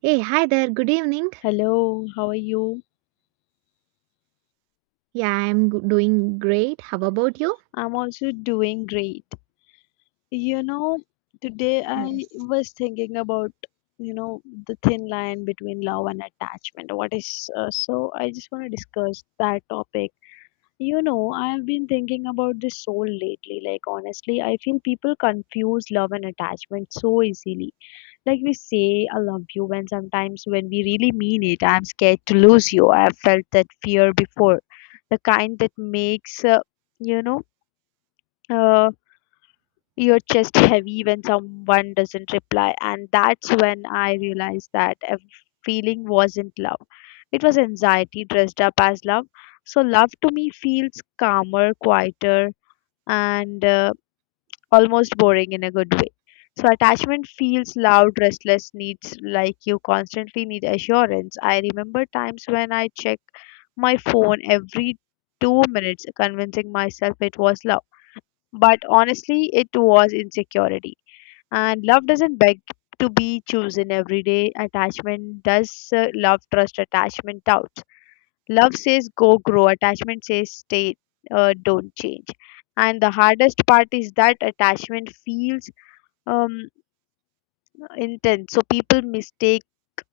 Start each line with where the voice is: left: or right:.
right: Hey, hi there. Good evening.
left: Hello, how are you?
right: Doing great. How about you?
left: I'm also doing great. You know, today I
right: Yes.
left: was thinking about, you know, the thin line between love and attachment. What is so I just want to discuss that topic. You know, I've been thinking about this so lately. Like honestly, I feel people confuse love and attachment so easily. Like we say, I love you, when sometimes when we really mean it, I'm scared to lose you. I've felt that fear before. The kind that makes, you know, uh, your chest heavy when someone doesn't reply. And that's when I realized that a feeling wasn't love. It was anxiety dressed up as love. So love to me feels calmer, quieter, and almost boring in a good way. So attachment feels loud, restless, needs like you constantly need assurance. I remember times when I check my phone every 2 minutes, convincing myself it was love. But honestly, it was insecurity. And love doesn't beg to be chosen every day. Attachment does love, trust, attachment, doubts. Love says go grow, attachment says stay, don't change. And the hardest part is that attachment feels um intense, so people mistake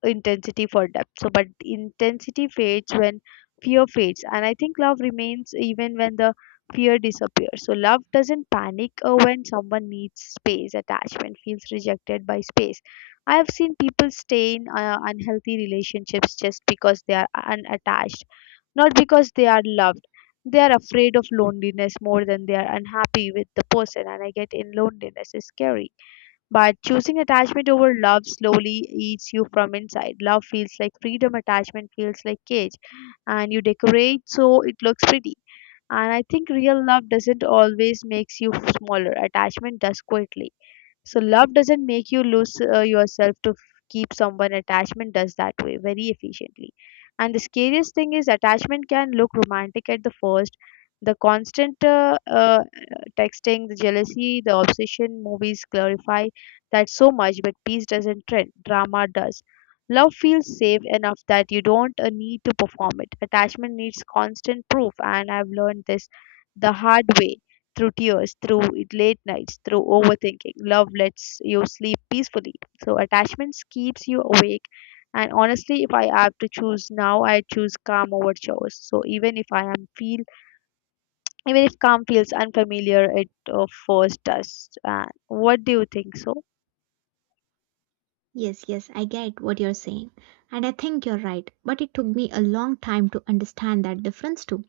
left: intensity for depth. So but intensity fades when fear fades, and I think love remains even when the fear disappears. So love doesn't panic when someone needs space. Attachment feels rejected by space. I have seen people stay in unhealthy relationships just because they are unattached, not because they are loved. They are afraid of loneliness more than they are unhappy with the person, and I get in loneliness is scary, but choosing attachment over love slowly eats you from inside. Love feels like freedom, attachment feels like cage. And you decorate so it looks pretty. And I think real love doesn't always makes you smaller. Attachment does quietly. So love doesn't make you lose yourself to keep someone. Attachment does that way very efficiently. And the scariest thing is attachment can look romantic at the first. The constant texting, the jealousy, the obsession. Movies glorify that so much, but peace doesn't trend. Drama does. Love feels safe enough that you don't need to perform it. Attachment needs constant proof, and I've learned this the hard way through tears, late nights, through overthinking. Love lets you sleep peacefully. So, attachments keeps you awake. And honestly, if I have to choose now, I choose calm over chores. So even if calm feels unfamiliar, it first does. What do you think? So
right: Yes, yes, I get what you're saying. And I think you're right. But it took me a long time to understand that difference too.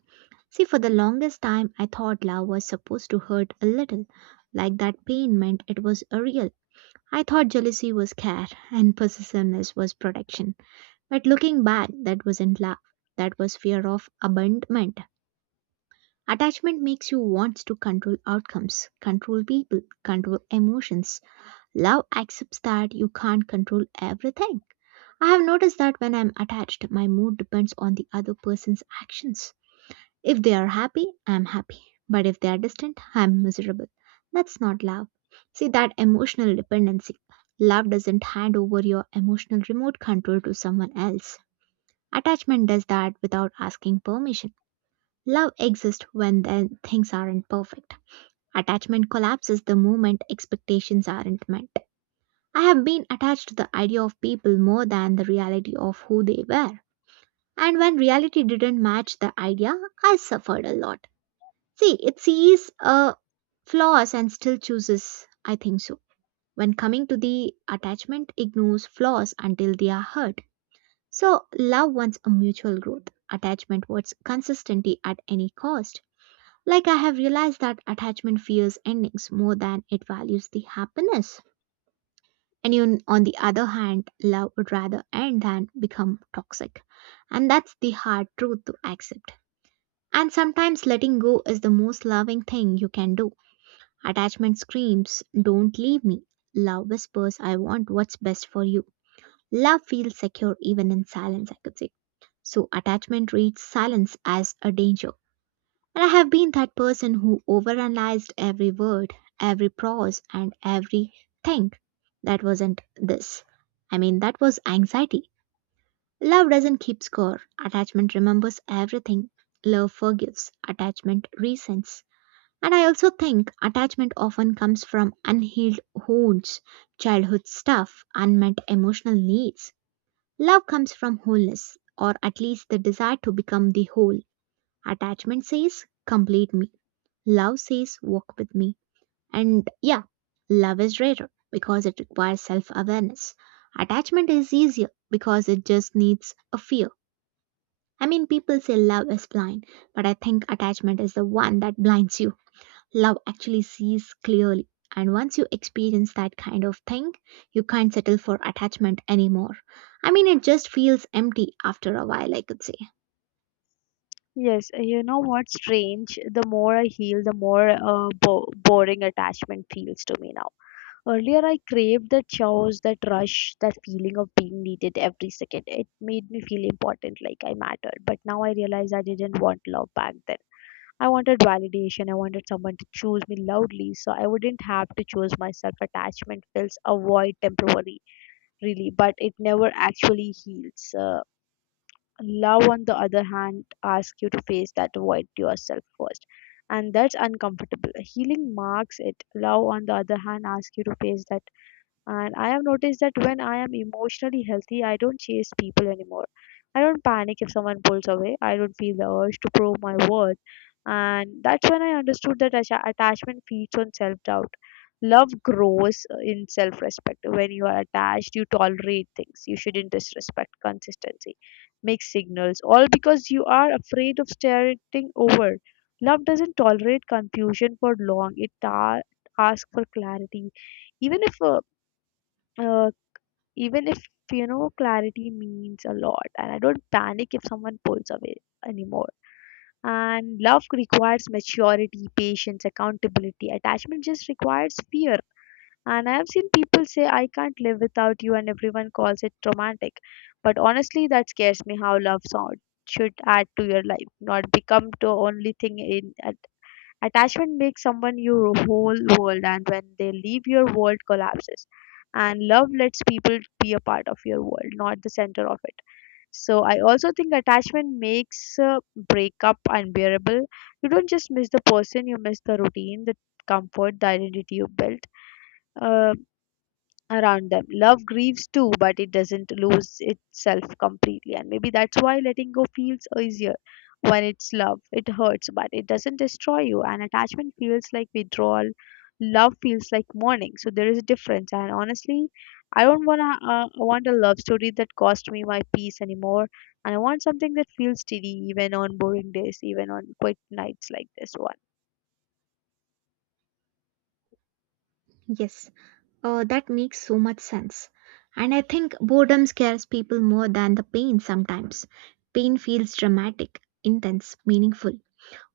right: See, for the longest time, I thought love was supposed to hurt a little. Like that pain meant it was a real. I thought jealousy was care and possessiveness was protection. But looking back, that wasn't love. That was fear of abandonment. Attachment makes you want to control outcomes, control people, control emotions. Love accepts that you can't control everything. I have noticed that when I'm attached, my mood depends on the other person's actions. If they are happy, I'm happy. But if they are distant, I'm miserable. That's not love. See that emotional dependency. Love doesn't hand over your emotional remote control to someone else. Attachment does that without asking permission. Love exists when the things aren't perfect. Attachment collapses the moment expectations aren't met. I have been attached to the idea of people more than the reality of who they were. And when reality didn't match the idea, I suffered a lot. See, it sees flaws and still chooses, I think so. When coming to the attachment, ignores flaws until they are hurt. So, love wants a mutual growth. Attachment wants consistency at any cost. Like I have realized that attachment fears endings more than it values the happiness. And you, on the other hand, love would rather end than become toxic. And that's the hard truth to accept. And sometimes letting go is the most loving thing you can do. Attachment screams, don't leave me. Love whispers, I want what's best for you. Love feels secure even in silence, I could say. So, attachment reads silence as a danger. And I have been that person who overanalyzed every word, every pause, and everything. That wasn't this. I mean, that was anxiety. Love doesn't keep score. Attachment remembers everything. Love forgives. Attachment resents. And I also think attachment often comes from unhealed wounds, childhood stuff, unmet emotional needs. Love comes from wholeness, or at least the desire to become the whole. Attachment says, complete me. Love says, walk with me. And yeah, love is rarer because it requires self awareness. Attachment is easier because it just needs a fear. I mean, people say love is blind, but I think attachment is the one that blinds you. Love actually sees clearly. And once you experience that kind of thing, you can't settle for attachment anymore. I mean, it just feels empty after a while, I could say.
left: yes, you know what's strange? The more I heal, the more boring attachment feels to me now. Earlier, I craved that chaos, that rush, that feeling of being needed every second. It made me feel important, like I mattered. But now I realize I didn't want love back then. I wanted validation. I wanted someone to choose me loudly, so I wouldn't have to choose myself. Attachment feels a void temporarily, really, but it never actually heals. Love, on the other hand, asks you to face that void yourself first, and that's uncomfortable. Healing marks it. Love, on the other hand, asks you to face that. And I have noticed that when I am emotionally healthy, I don't chase people anymore. I don't panic if someone pulls away. I don't feel the urge to prove my worth. And that's when I understood that attachment feeds on self doubt. Love grows in self respect. When you are attached, you tolerate things. You shouldn't disrespect consistency, mixed signals, all because you are afraid of starting over. Love doesn't tolerate confusion for long, it asks for clarity even if uh, uh, even if you know clarity means a lot. And I don't panic if someone pulls away anymore. And love requires maturity, patience, accountability. Attachment just requires fear. And I have seen people say I can't live without you, and everyone calls it romantic, but honestly that scares me. How love sound should add to your life, not become the only thing in. Attachment makes someone your whole world, and when they leave, your world collapses. And love lets people be a part of your world, not the center of it. So I also think attachment makes breakup unbearable. You don't just miss the person, you miss the routine, the comfort, the identity you built Uh, around them. Love grieves too, but it doesn't lose itself completely. And maybe that's why letting go feels easier when it's love. It hurts, but it doesn't destroy you. And attachment feels like withdrawal. Love feels like mourning. So there is a difference. And honestly, I don't wanna want a love story that cost me my peace anymore. And I want something that feels steady even on boring days, even on quiet nights like this one.
right: Yes. That makes so much sense. And I think boredom scares people more than the pain sometimes. Pain feels dramatic, intense, meaningful.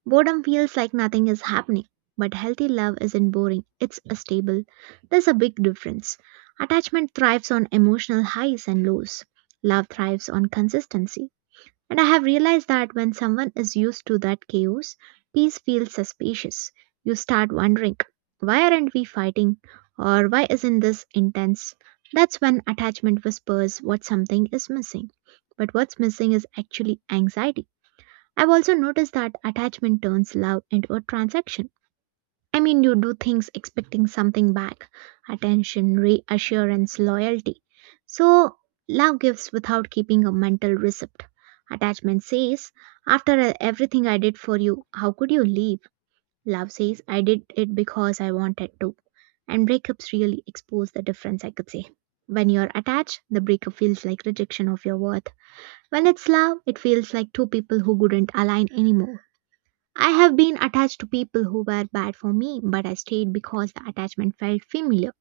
right: Boredom feels like nothing is happening. But healthy love isn't boring, it's a stable. There's a big difference. Attachment thrives on emotional highs and lows, love thrives on consistency. And I have realized that when someone is used to that chaos, peace feels suspicious. You start wondering, why aren't we fighting? Or why isn't this intense? That's when attachment whispers what something is missing. But what's missing is actually anxiety. I've also noticed that attachment turns love into a transaction. I mean, you do things expecting something back, attention, reassurance, loyalty. So, love gives without keeping a mental receipt. Attachment says, after everything I did for you, how could you leave? Love says, I did it because I wanted to. And breakups really expose the difference, I could say. When you're attached, the breakup feels like rejection of your worth. When it's love, it feels like two people who couldn't align anymore. I have been attached to people who were bad for me, but I stayed because the attachment felt familiar.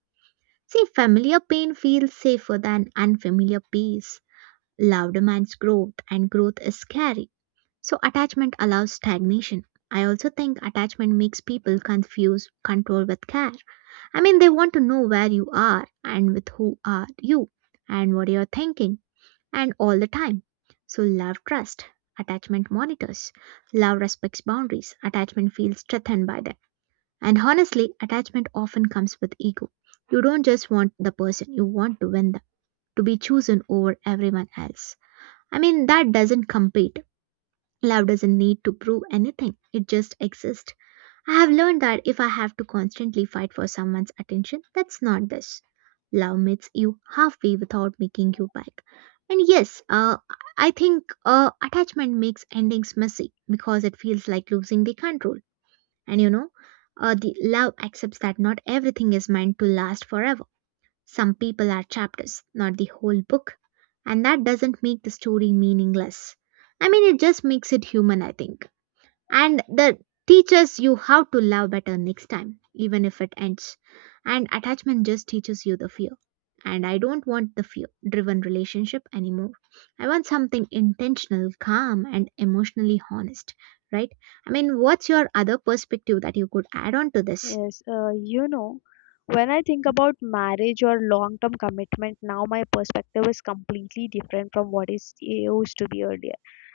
right: See, familiar pain feels safer than unfamiliar peace. Love demands growth, and growth is scary. So, attachment allows stagnation. I also think attachment makes people confuse control with care. I mean, they want to know where you are and with who are you and what you're thinking and all the time. So love trust, attachment monitors, love respects boundaries, attachment feels strengthened by them. And honestly, attachment often comes with ego. You don't just want the person, you want to win them, to be chosen over everyone else. I mean, that doesn't compete. Love doesn't need to prove anything, it just exists. I have learned that if I have to constantly fight for someone's attention, that's not this. Love meets you halfway without making you beg. And yes, I think attachment makes endings messy because it feels like losing the control. And you know, the love accepts that not everything is meant to last forever. Some people are chapters, not the whole book. And that doesn't make the story meaningless. I mean, it just makes it human, I think, and that teaches you how to love better next time even if it ends. And attachment just teaches you the fear, and I don't want the fear driven relationship anymore. I want something intentional, calm, and emotionally honest, right? I mean, what's your other perspective that you could add on to this?
left: Yes, you know, when I think about marriage or long term commitment, now my perspective is completely different from what is it used to be earlier.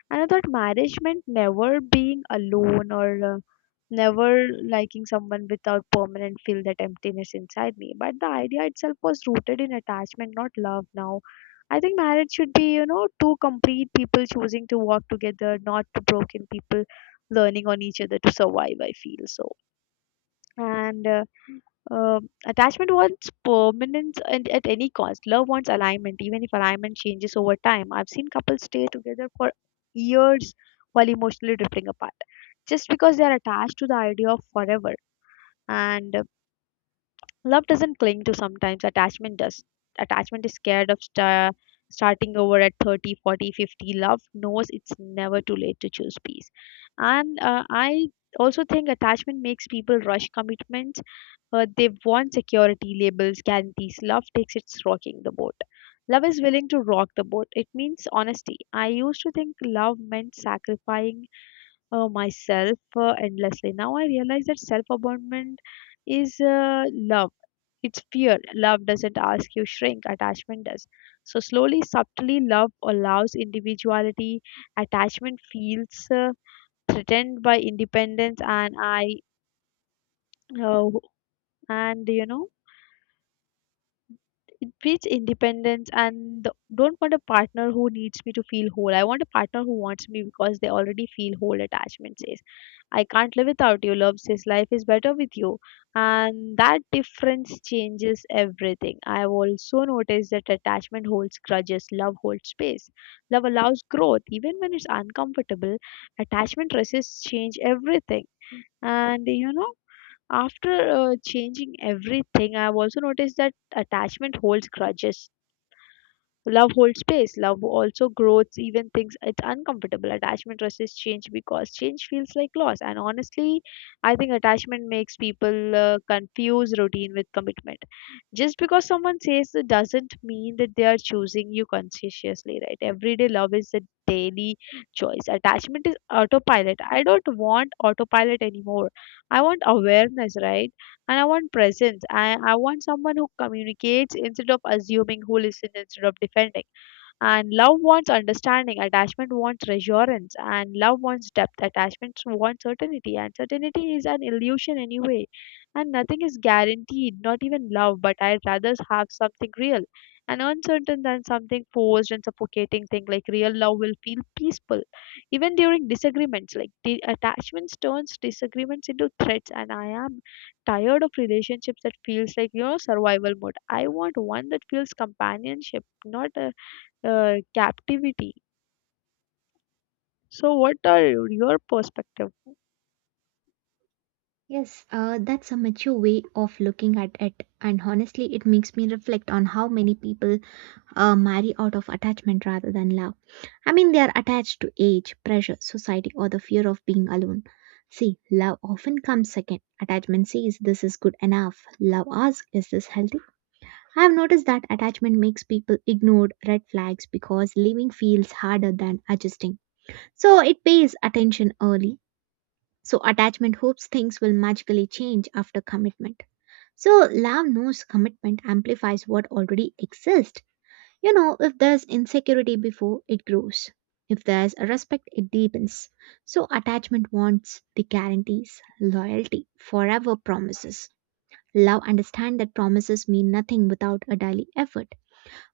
left: And I thought marriage meant never being alone or never liking someone without permanent feel that emptiness inside me. But the idea itself was rooted in attachment, not love now. I think marriage should be, you know, two complete people choosing to walk together, not two broken people learning on each other to survive, I feel so. And uh, uh, attachment wants permanence and at any cost. Love wants alignment, even if alignment changes over time. I've seen couples stay together for years while emotionally drifting apart, just because they are attached to the idea of forever. And love doesn't cling to sometimes attachment does. Attachment is scared of starting over at 30, 40, 50. Love knows it's never too late to choose peace. And I also think attachment makes people rush commitments. They want security, labels, guarantees. Love takes its rocking the boat. Love is willing to rock the boat. It means honesty. I used to think love meant sacrificing myself endlessly. Now I realize that self abandonment is love. It's fear. Love doesn't ask you shrink, attachment does. So, slowly, subtly, love allows individuality. Attachment feels threatened by independence, uh, and it breeds independence and don't want a partner who needs me to feel whole. I want a partner who wants me because they already feel whole. Attachment says I can't live without you, love says life is better with you, and that difference changes everything. I've also noticed that attachment holds grudges, love holds space. Love allows growth even when it's uncomfortable. Attachment resists change everything. And you know after changing everything, I've also noticed that attachment holds grudges. Love holds space. Love also grows even things it's uncomfortable. Attachment resists change because change feels like loss. And honestly, I think attachment makes people confuse routine with commitment. Just because someone says it doesn't mean that they are choosing you consciously, right? Everyday love is a daily choice. Attachment is autopilot. I don't want autopilot anymore. I want awareness, right? And I want presence. I want someone who communicates instead of assuming, who listens instead of defending. And love wants understanding, attachment wants reassurance, and love wants depth, attachment wants certainty, and certainty is an illusion anyway. And nothing is guaranteed, not even love, but I'd rather have something real and uncertain than something forced and suffocating thing. Like real love will feel peaceful even during disagreements. Like the attachments turns disagreements into threats, and I am tired of relationships that feels like, you know, survival mode. I want one that feels companionship, not a, captivity. So what are your perspective?
right: Yes, that's a mature way of looking at it, and honestly, it makes me reflect on how many people marry out of attachment rather than love. I mean, they are attached to age, pressure, society, or the fear of being alone. See, love often comes second. Attachment says this is good enough. Love asks, is this healthy? I have noticed that attachment makes people ignore red flags because leaving feels harder than adjusting. So it pays attention early. So attachment hopes things will magically change after commitment. So love knows commitment amplifies what already exists. You know, if there's insecurity before, it grows. If there's a respect, it deepens. So, attachment wants the guarantees, loyalty, forever promises. Love understand that promises mean nothing without a daily effort.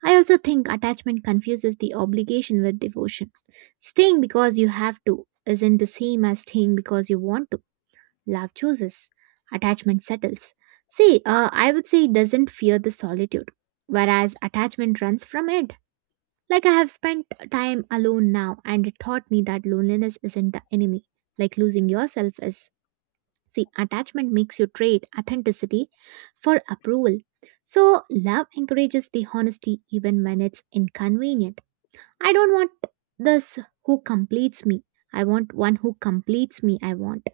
right: I also think attachment confuses the obligation with devotion. Staying because you have to isn't the same as staying because you want to. Love chooses, attachment settles. See, I would say it doesn't fear the solitude, whereas attachment runs from it. Like I have spent time alone now and it taught me that loneliness isn't the enemy, like losing yourself is. See, attachment makes you trade authenticity for approval. So, love encourages the honesty even when it's inconvenient. I don't want this who completes me. I want one who completes me. I want.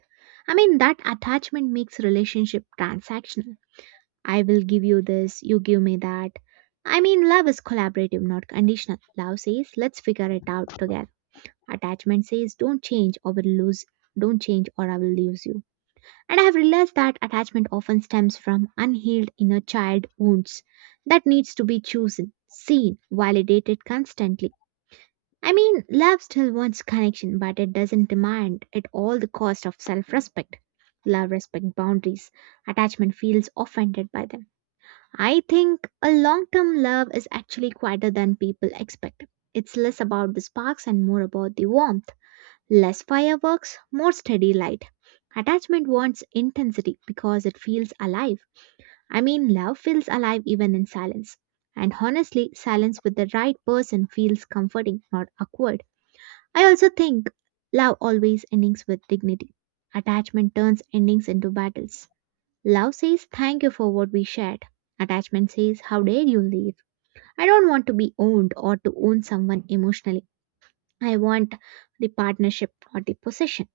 right: I mean, that attachment makes relationship transactional. I will give you this, you give me that. I mean, love is collaborative, not conditional. Love says, let's figure it out together. Attachment says, don't change or will lose, don't change or I will lose you. And I have realized that attachment often stems from unhealed inner child wounds that needs to be chosen, seen, validated constantly. I mean, love still wants connection, but it doesn't demand at all the cost of self-respect. Love respects boundaries. Attachment feels offended by them. I think a long term love is actually quieter than people expect. It's less about the sparks and more about the warmth. Less fireworks, more steady light. Attachment wants intensity because it feels alive. I mean, love feels alive even in silence. And honestly, silence with the right person feels comforting, not awkward. I also think love always endings with dignity. Attachment turns endings into battles. Love says thank you for what we shared. Attachment says how dare you leave. I don't want to be owned or to own someone emotionally. I want the partnership, not the possession.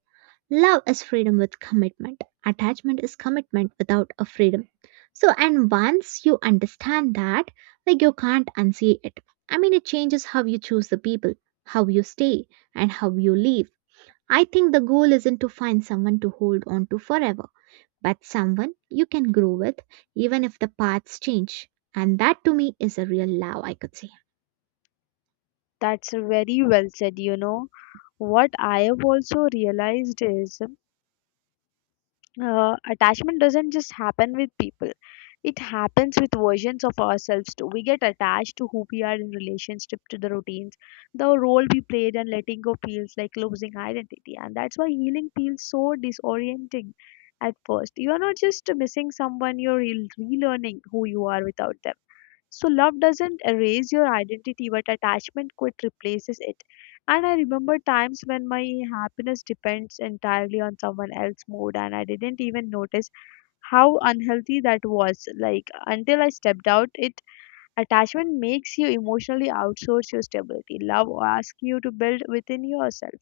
right: Love is freedom with commitment. Attachment is commitment without a freedom. So, and once you understand that, like you can't unsee it. I mean, it changes how you choose the people, how you stay, and how you leave. I think the goal isn't to find someone to hold on to forever but someone you can grow with even if the paths change. And that to me is a real love, I could say.
left: That's very well said, you know. What I have also realized is attachment doesn't just happen with people, it happens with versions of ourselves too. We get attached to who we are in relationship to the routines, the role we played, and letting go feels like losing identity. And that's why healing feels so disorienting. At first you are not just missing someone, you're relearning who you are without them. So love doesn't erase your identity, but attachment quite replaces it. And I remember times when my happiness depends entirely on someone else's mood, and I didn't even notice how unhealthy that was. Like until I stepped out, it attachment makes you emotionally outsource your stability. Love asks you to build within yourself.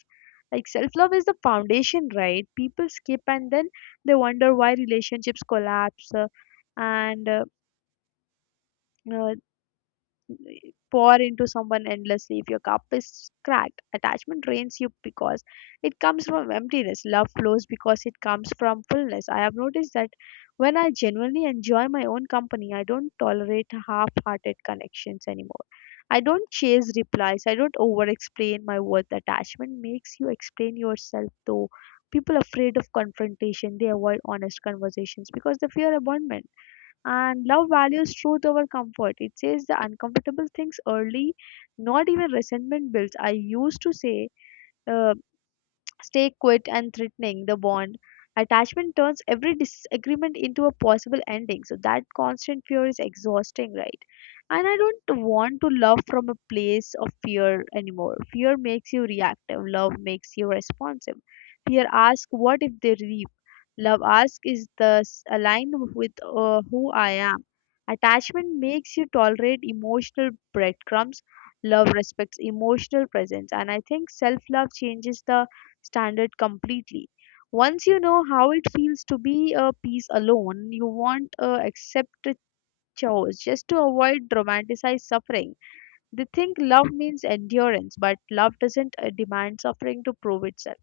left: Like self love is the foundation, right? People skip and then they wonder why relationships collapse, and uh, pour into someone endlessly. If your cup is cracked, attachment drains you because it comes from emptiness. Love flows because it comes from fullness. I have noticed that when I genuinely enjoy my own company, I don't tolerate half hearted connections anymore. I don't chase replies. I don't over explain my worth. Attachment makes you explain yourself though. People afraid of confrontation, they avoid honest conversations because they fear abandonment, and love values truth over comfort. It says the uncomfortable things early, not even resentment builds. I used to say, uh, Stay quit and threatening the bond. Attachment turns every disagreement into a possible ending. So that constant fear is exhausting, right? And I don't want to love from a place of fear anymore. Fear makes you reactive, love makes you responsive. Fear asks, what if they leave? Love asks, is this aligned with who I am? Attachment makes you tolerate emotional breadcrumbs, love respects emotional presence, and I think self love changes the standard completely. Once you know how it feels to be a piece alone, you won't accept a choice just to avoid dramatized suffering. They think love means endurance, but love doesn't demand suffering to prove itself.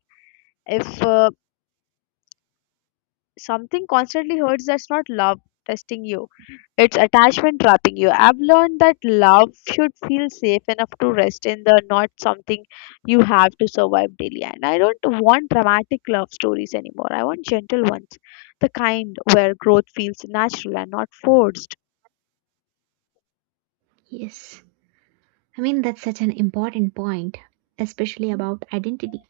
left: If something constantly hurts, that's not love testing you. It's attachment trapping you. I've learned that love should feel safe enough to rest in, the not something you have to survive daily. And I don't want dramatic love stories anymore. I want gentle ones. The kind where growth feels natural and not forced.
right: Yes. I mean, that's such an important point, especially about identity.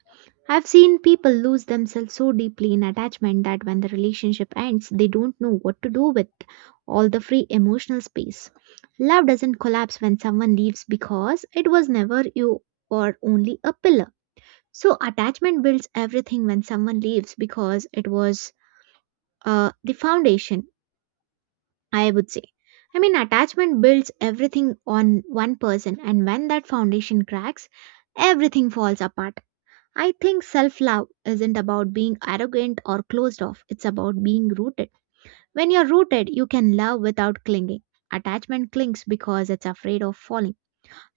right: I've seen people lose themselves so deeply in attachment that when the relationship ends, they don't know what to do with all the free emotional space. Love doesn't collapse when someone leaves because it was never you or only a pillar. So, attachment builds everything when someone leaves because it was the foundation, I would say. I mean, attachment builds everything on one person, and when that foundation cracks, everything falls apart. I think self love isn't about being arrogant or closed off, it's about being rooted. When you're rooted, you can love without clinging. Attachment clings because it's afraid of falling.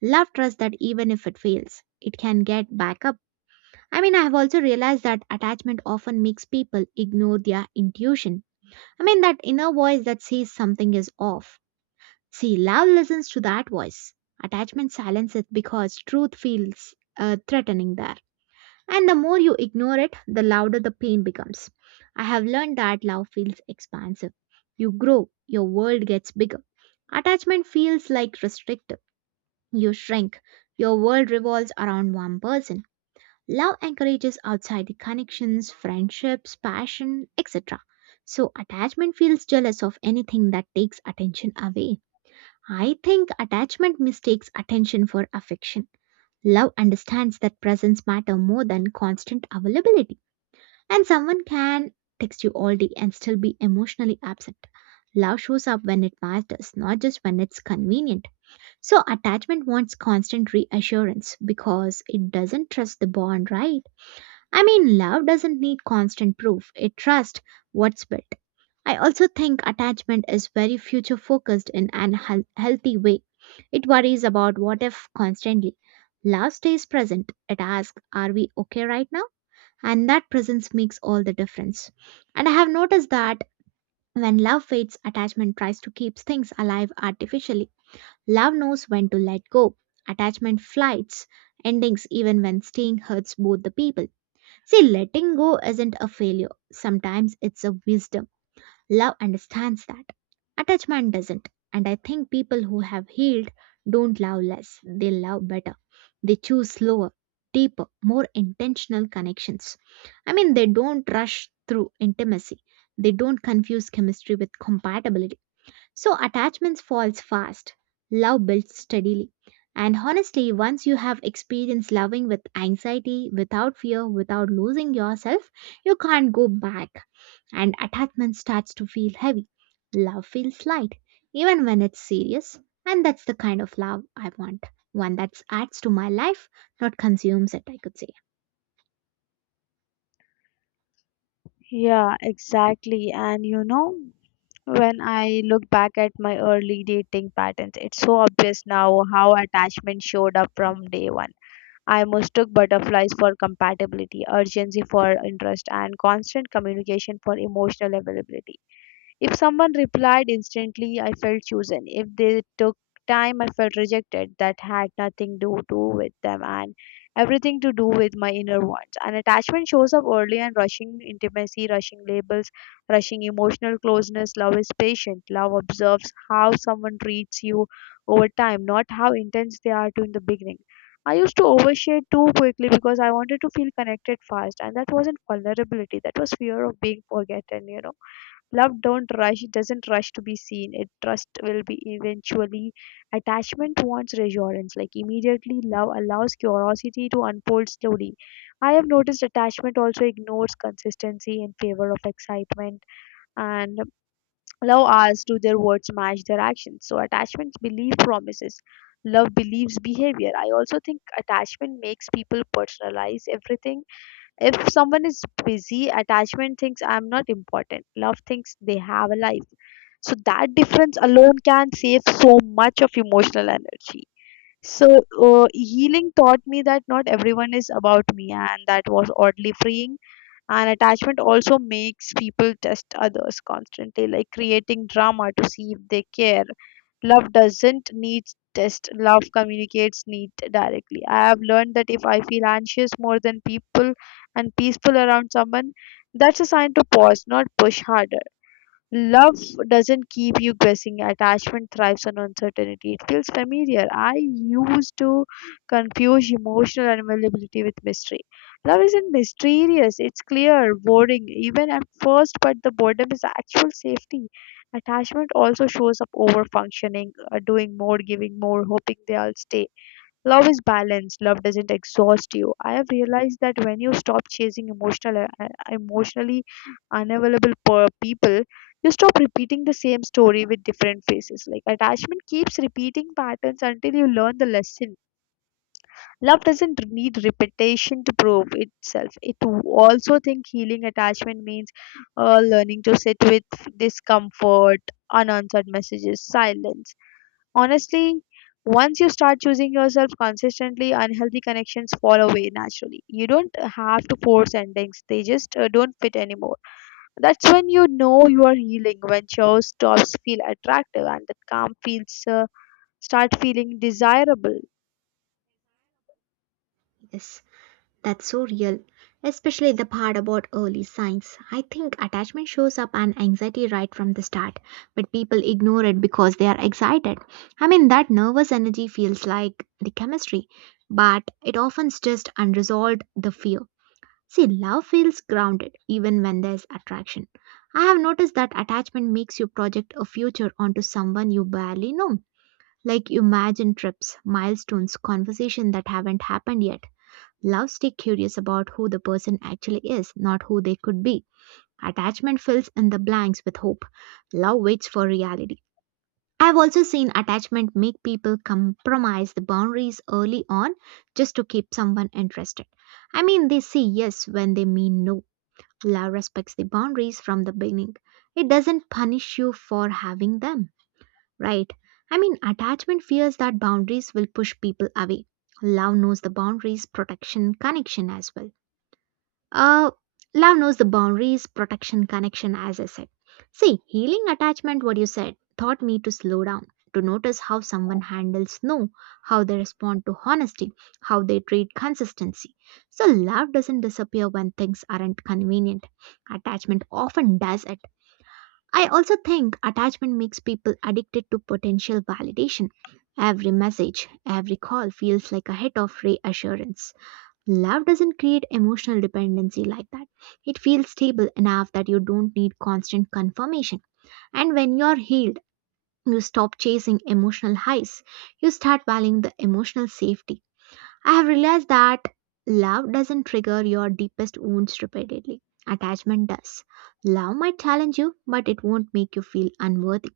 right: Love trusts that even if it fails, it can get back up. I mean, I have also realized that attachment often makes people ignore their intuition. I mean, that inner voice that says something is off. See, love listens to that voice. Attachment silences it because truth feels threatening there. And the more you ignore it, the louder the pain becomes. I have learned that love feels expansive. You grow, your world gets bigger. Attachment feels like restrictive. You shrink. Your world revolves around one person. Love encourages outside the connections, friendships, passion, etc. So attachment feels jealous of anything that takes attention away. I think attachment mistakes attention for affection. Love understands that presence matters more than constant availability. And someone can text you all day and still be emotionally absent. Love shows up when it matters, not just when it's convenient. So attachment wants constant reassurance because it doesn't trust the bond, right? I mean, love doesn't need constant proof, it trusts what's built. I also think attachment is very future focused in an healthy way. It worries about what if constantly. Love stays present. It asks, are we okay right now? And that presence makes all the difference. And I have noticed that when love fades, attachment tries to keep things alive artificially. Love knows when to let go. Attachment flights endings even when staying hurts both the people. See, letting go isn't a failure. Sometimes it's a wisdom. Love understands that. Attachment doesn't. And I think people who have healed don't love less, they love better. They choose slower, deeper, more intentional connections. I mean, they don't rush through intimacy, they don't confuse chemistry with compatibility, so attachments falls fast. Love builds steadily. And honestly, once you have experienced loving with anxiety, without fear, without losing yourself, you can't go back. And attachment starts to feel heavy. Love feels light, even when it's serious. And that's the kind of love I want. One that adds to my life, not consumes it, I could say.
left: Yeah, exactly. And you know, when I look back at my early dating patterns, it's so obvious now how attachment showed up from day one. I mistook butterflies for compatibility, urgency for interest, and constant communication for emotional availability. If someone replied instantly, I felt chosen. If they took time, I felt rejected. That had nothing to do with them and everything to do with my inner wants. An attachment shows up early and rushing intimacy, rushing labels, rushing emotional closeness. Love is patient. Love observes how someone treats you over time, not how intense they are to in the beginning. I used to overshare too quickly because I wanted to feel connected fast, and that wasn't vulnerability, that was fear of being forgotten. Love don't rush. It doesn't rush to be seen. It trust will be eventually. Attachment wants reassurance, like immediately. Love allows curiosity to unfold slowly. I have noticed attachment also ignores consistency in favor of excitement, and love asks, do their words match their actions? So attachments believe promises. Love believes behavior. I also think attachment makes people personalize everything. If someone is busy, attachment thinks I'm not important. Love thinks they have a life. So that difference alone can save so much of emotional energy. So healing taught me that not everyone is about me, and that was oddly freeing. And attachment also makes people test others constantly, like creating drama to see if they care. Love doesn't need test, love communicates need directly. I have learned that if I feel anxious more than people and peaceful around someone, that's a sign to pause, not push harder. Love doesn't keep you guessing. Attachment thrives on uncertainty. It feels familiar. I used to confuse emotional availability with mystery. Love isn't mysterious, it's clear, boring, even at first, but the boredom is actual safety. Attachment also shows up over functioning, doing more, giving more, hoping they'll stay. Love is balance. Love doesn't exhaust you. I have realized that when you stop chasing emotionally unavailable per people, you stop repeating the same story with different faces. Like attachment keeps repeating patterns until you learn the lesson. Love doesn't need repetition to prove itself. It also think healing attachment means learning to sit with discomfort, unanswered messages, silence. Honestly, once you start choosing yourself consistently, unhealthy connections fall away naturally. You don't have to force endings, they just don't fit anymore. That's when you know you are healing, when chores stops feel attractive and that calm feels start feeling desirable.
right: Yes. That's so real, especially the part about early signs. I think attachment shows up and anxiety right from the start, but people ignore it because they are excited. I mean, that nervous energy feels like the chemistry, but it often's just unresolved the fear. See, love feels grounded even when there's attraction. I have noticed that attachment makes you project a future onto someone you barely know. Like you imagine trips, milestones, conversations that haven't happened yet. Love stay curious about who the person actually is, not who they could be. Attachment fills in the blanks with hope. Love waits for reality. I've also seen attachment make people compromise the boundaries early on just to keep someone interested. I mean, they say yes when they mean no. Love respects the boundaries from the beginning. It doesn't punish you for having them, right? I mean, attachment fears that boundaries will push people away. Love knows the boundaries, protection, connection as well. Uh, love knows the boundaries, protection, connection, as I said. See, healing attachment, what you said, taught me to slow down, to notice how someone handles no, how they respond to honesty, how they treat consistency. So, love doesn't disappear when things aren't convenient. Attachment often does it. I also think attachment makes people addicted to potential validation. Every message, every call feels like a hit of reassurance. Love doesn't create emotional dependency like that. It feels stable enough that you don't need constant confirmation. And when you're healed, you stop chasing emotional highs. You start valuing the emotional safety. I have realized that love doesn't trigger your deepest wounds repeatedly. Attachment does. Love might challenge you, but it won't make you feel unworthy.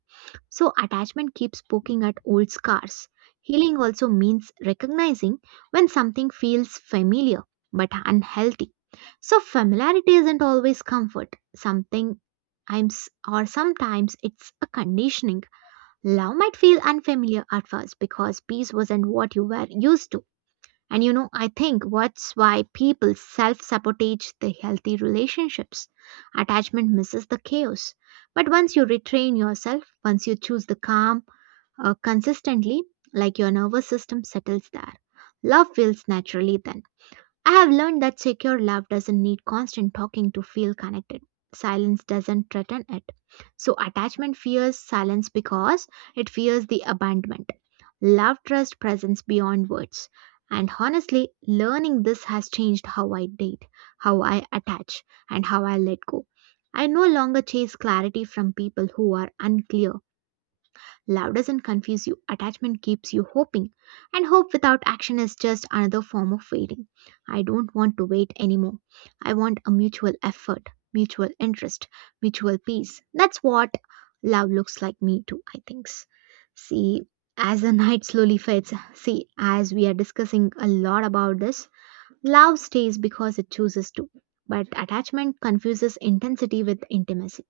right: So, attachment keeps poking at old scars. Healing also means recognizing when something feels familiar but unhealthy. So, familiarity isn't always comfort. Something times or sometimes it's a conditioning. Love might feel unfamiliar at first because peace wasn't what you were used to. And you know, I think what's why people self sabotage the healthy relationships. Attachment misses the chaos. But once you retrain yourself, once you choose the calm consistently, like your nervous system settles there, love feels naturally then. I have learned that secure love doesn't need constant talking to feel connected. Silence doesn't threaten it. So, attachment fears silence because it fears the abandonment. Love trusts presence beyond words. And honestly, learning this has changed how I date, how I attach, and how I let go. I no longer chase clarity from people who are unclear. Love doesn't confuse you, attachment keeps you hoping, and hope without action is just another form of waiting. I don't want to wait anymore. I want a mutual effort, mutual interest, mutual peace. That's what love looks like me too, I think. See, as the night slowly fades, see, as we are discussing a lot about this, love stays because it chooses to. But attachment confuses intensity with intimacy.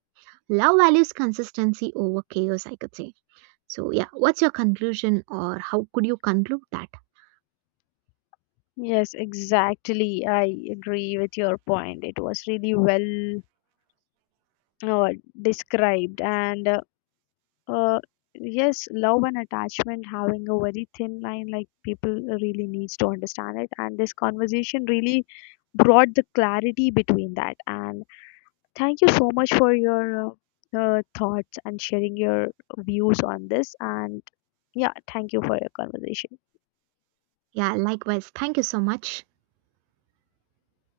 right: Love values consistency over chaos, I could say. So, yeah, what's your conclusion or how could you conclude that?
left: Yes, exactly. I agree with your point. It was really well uh, described. And uh, yes, love and attachment having a very thin line, like people really needs to understand it, and this conversation really brought the clarity between that. And thank you so much for your thoughts and sharing your views on this. And yeah, thank you for your conversation.
right: Yeah, likewise. Thank you so much.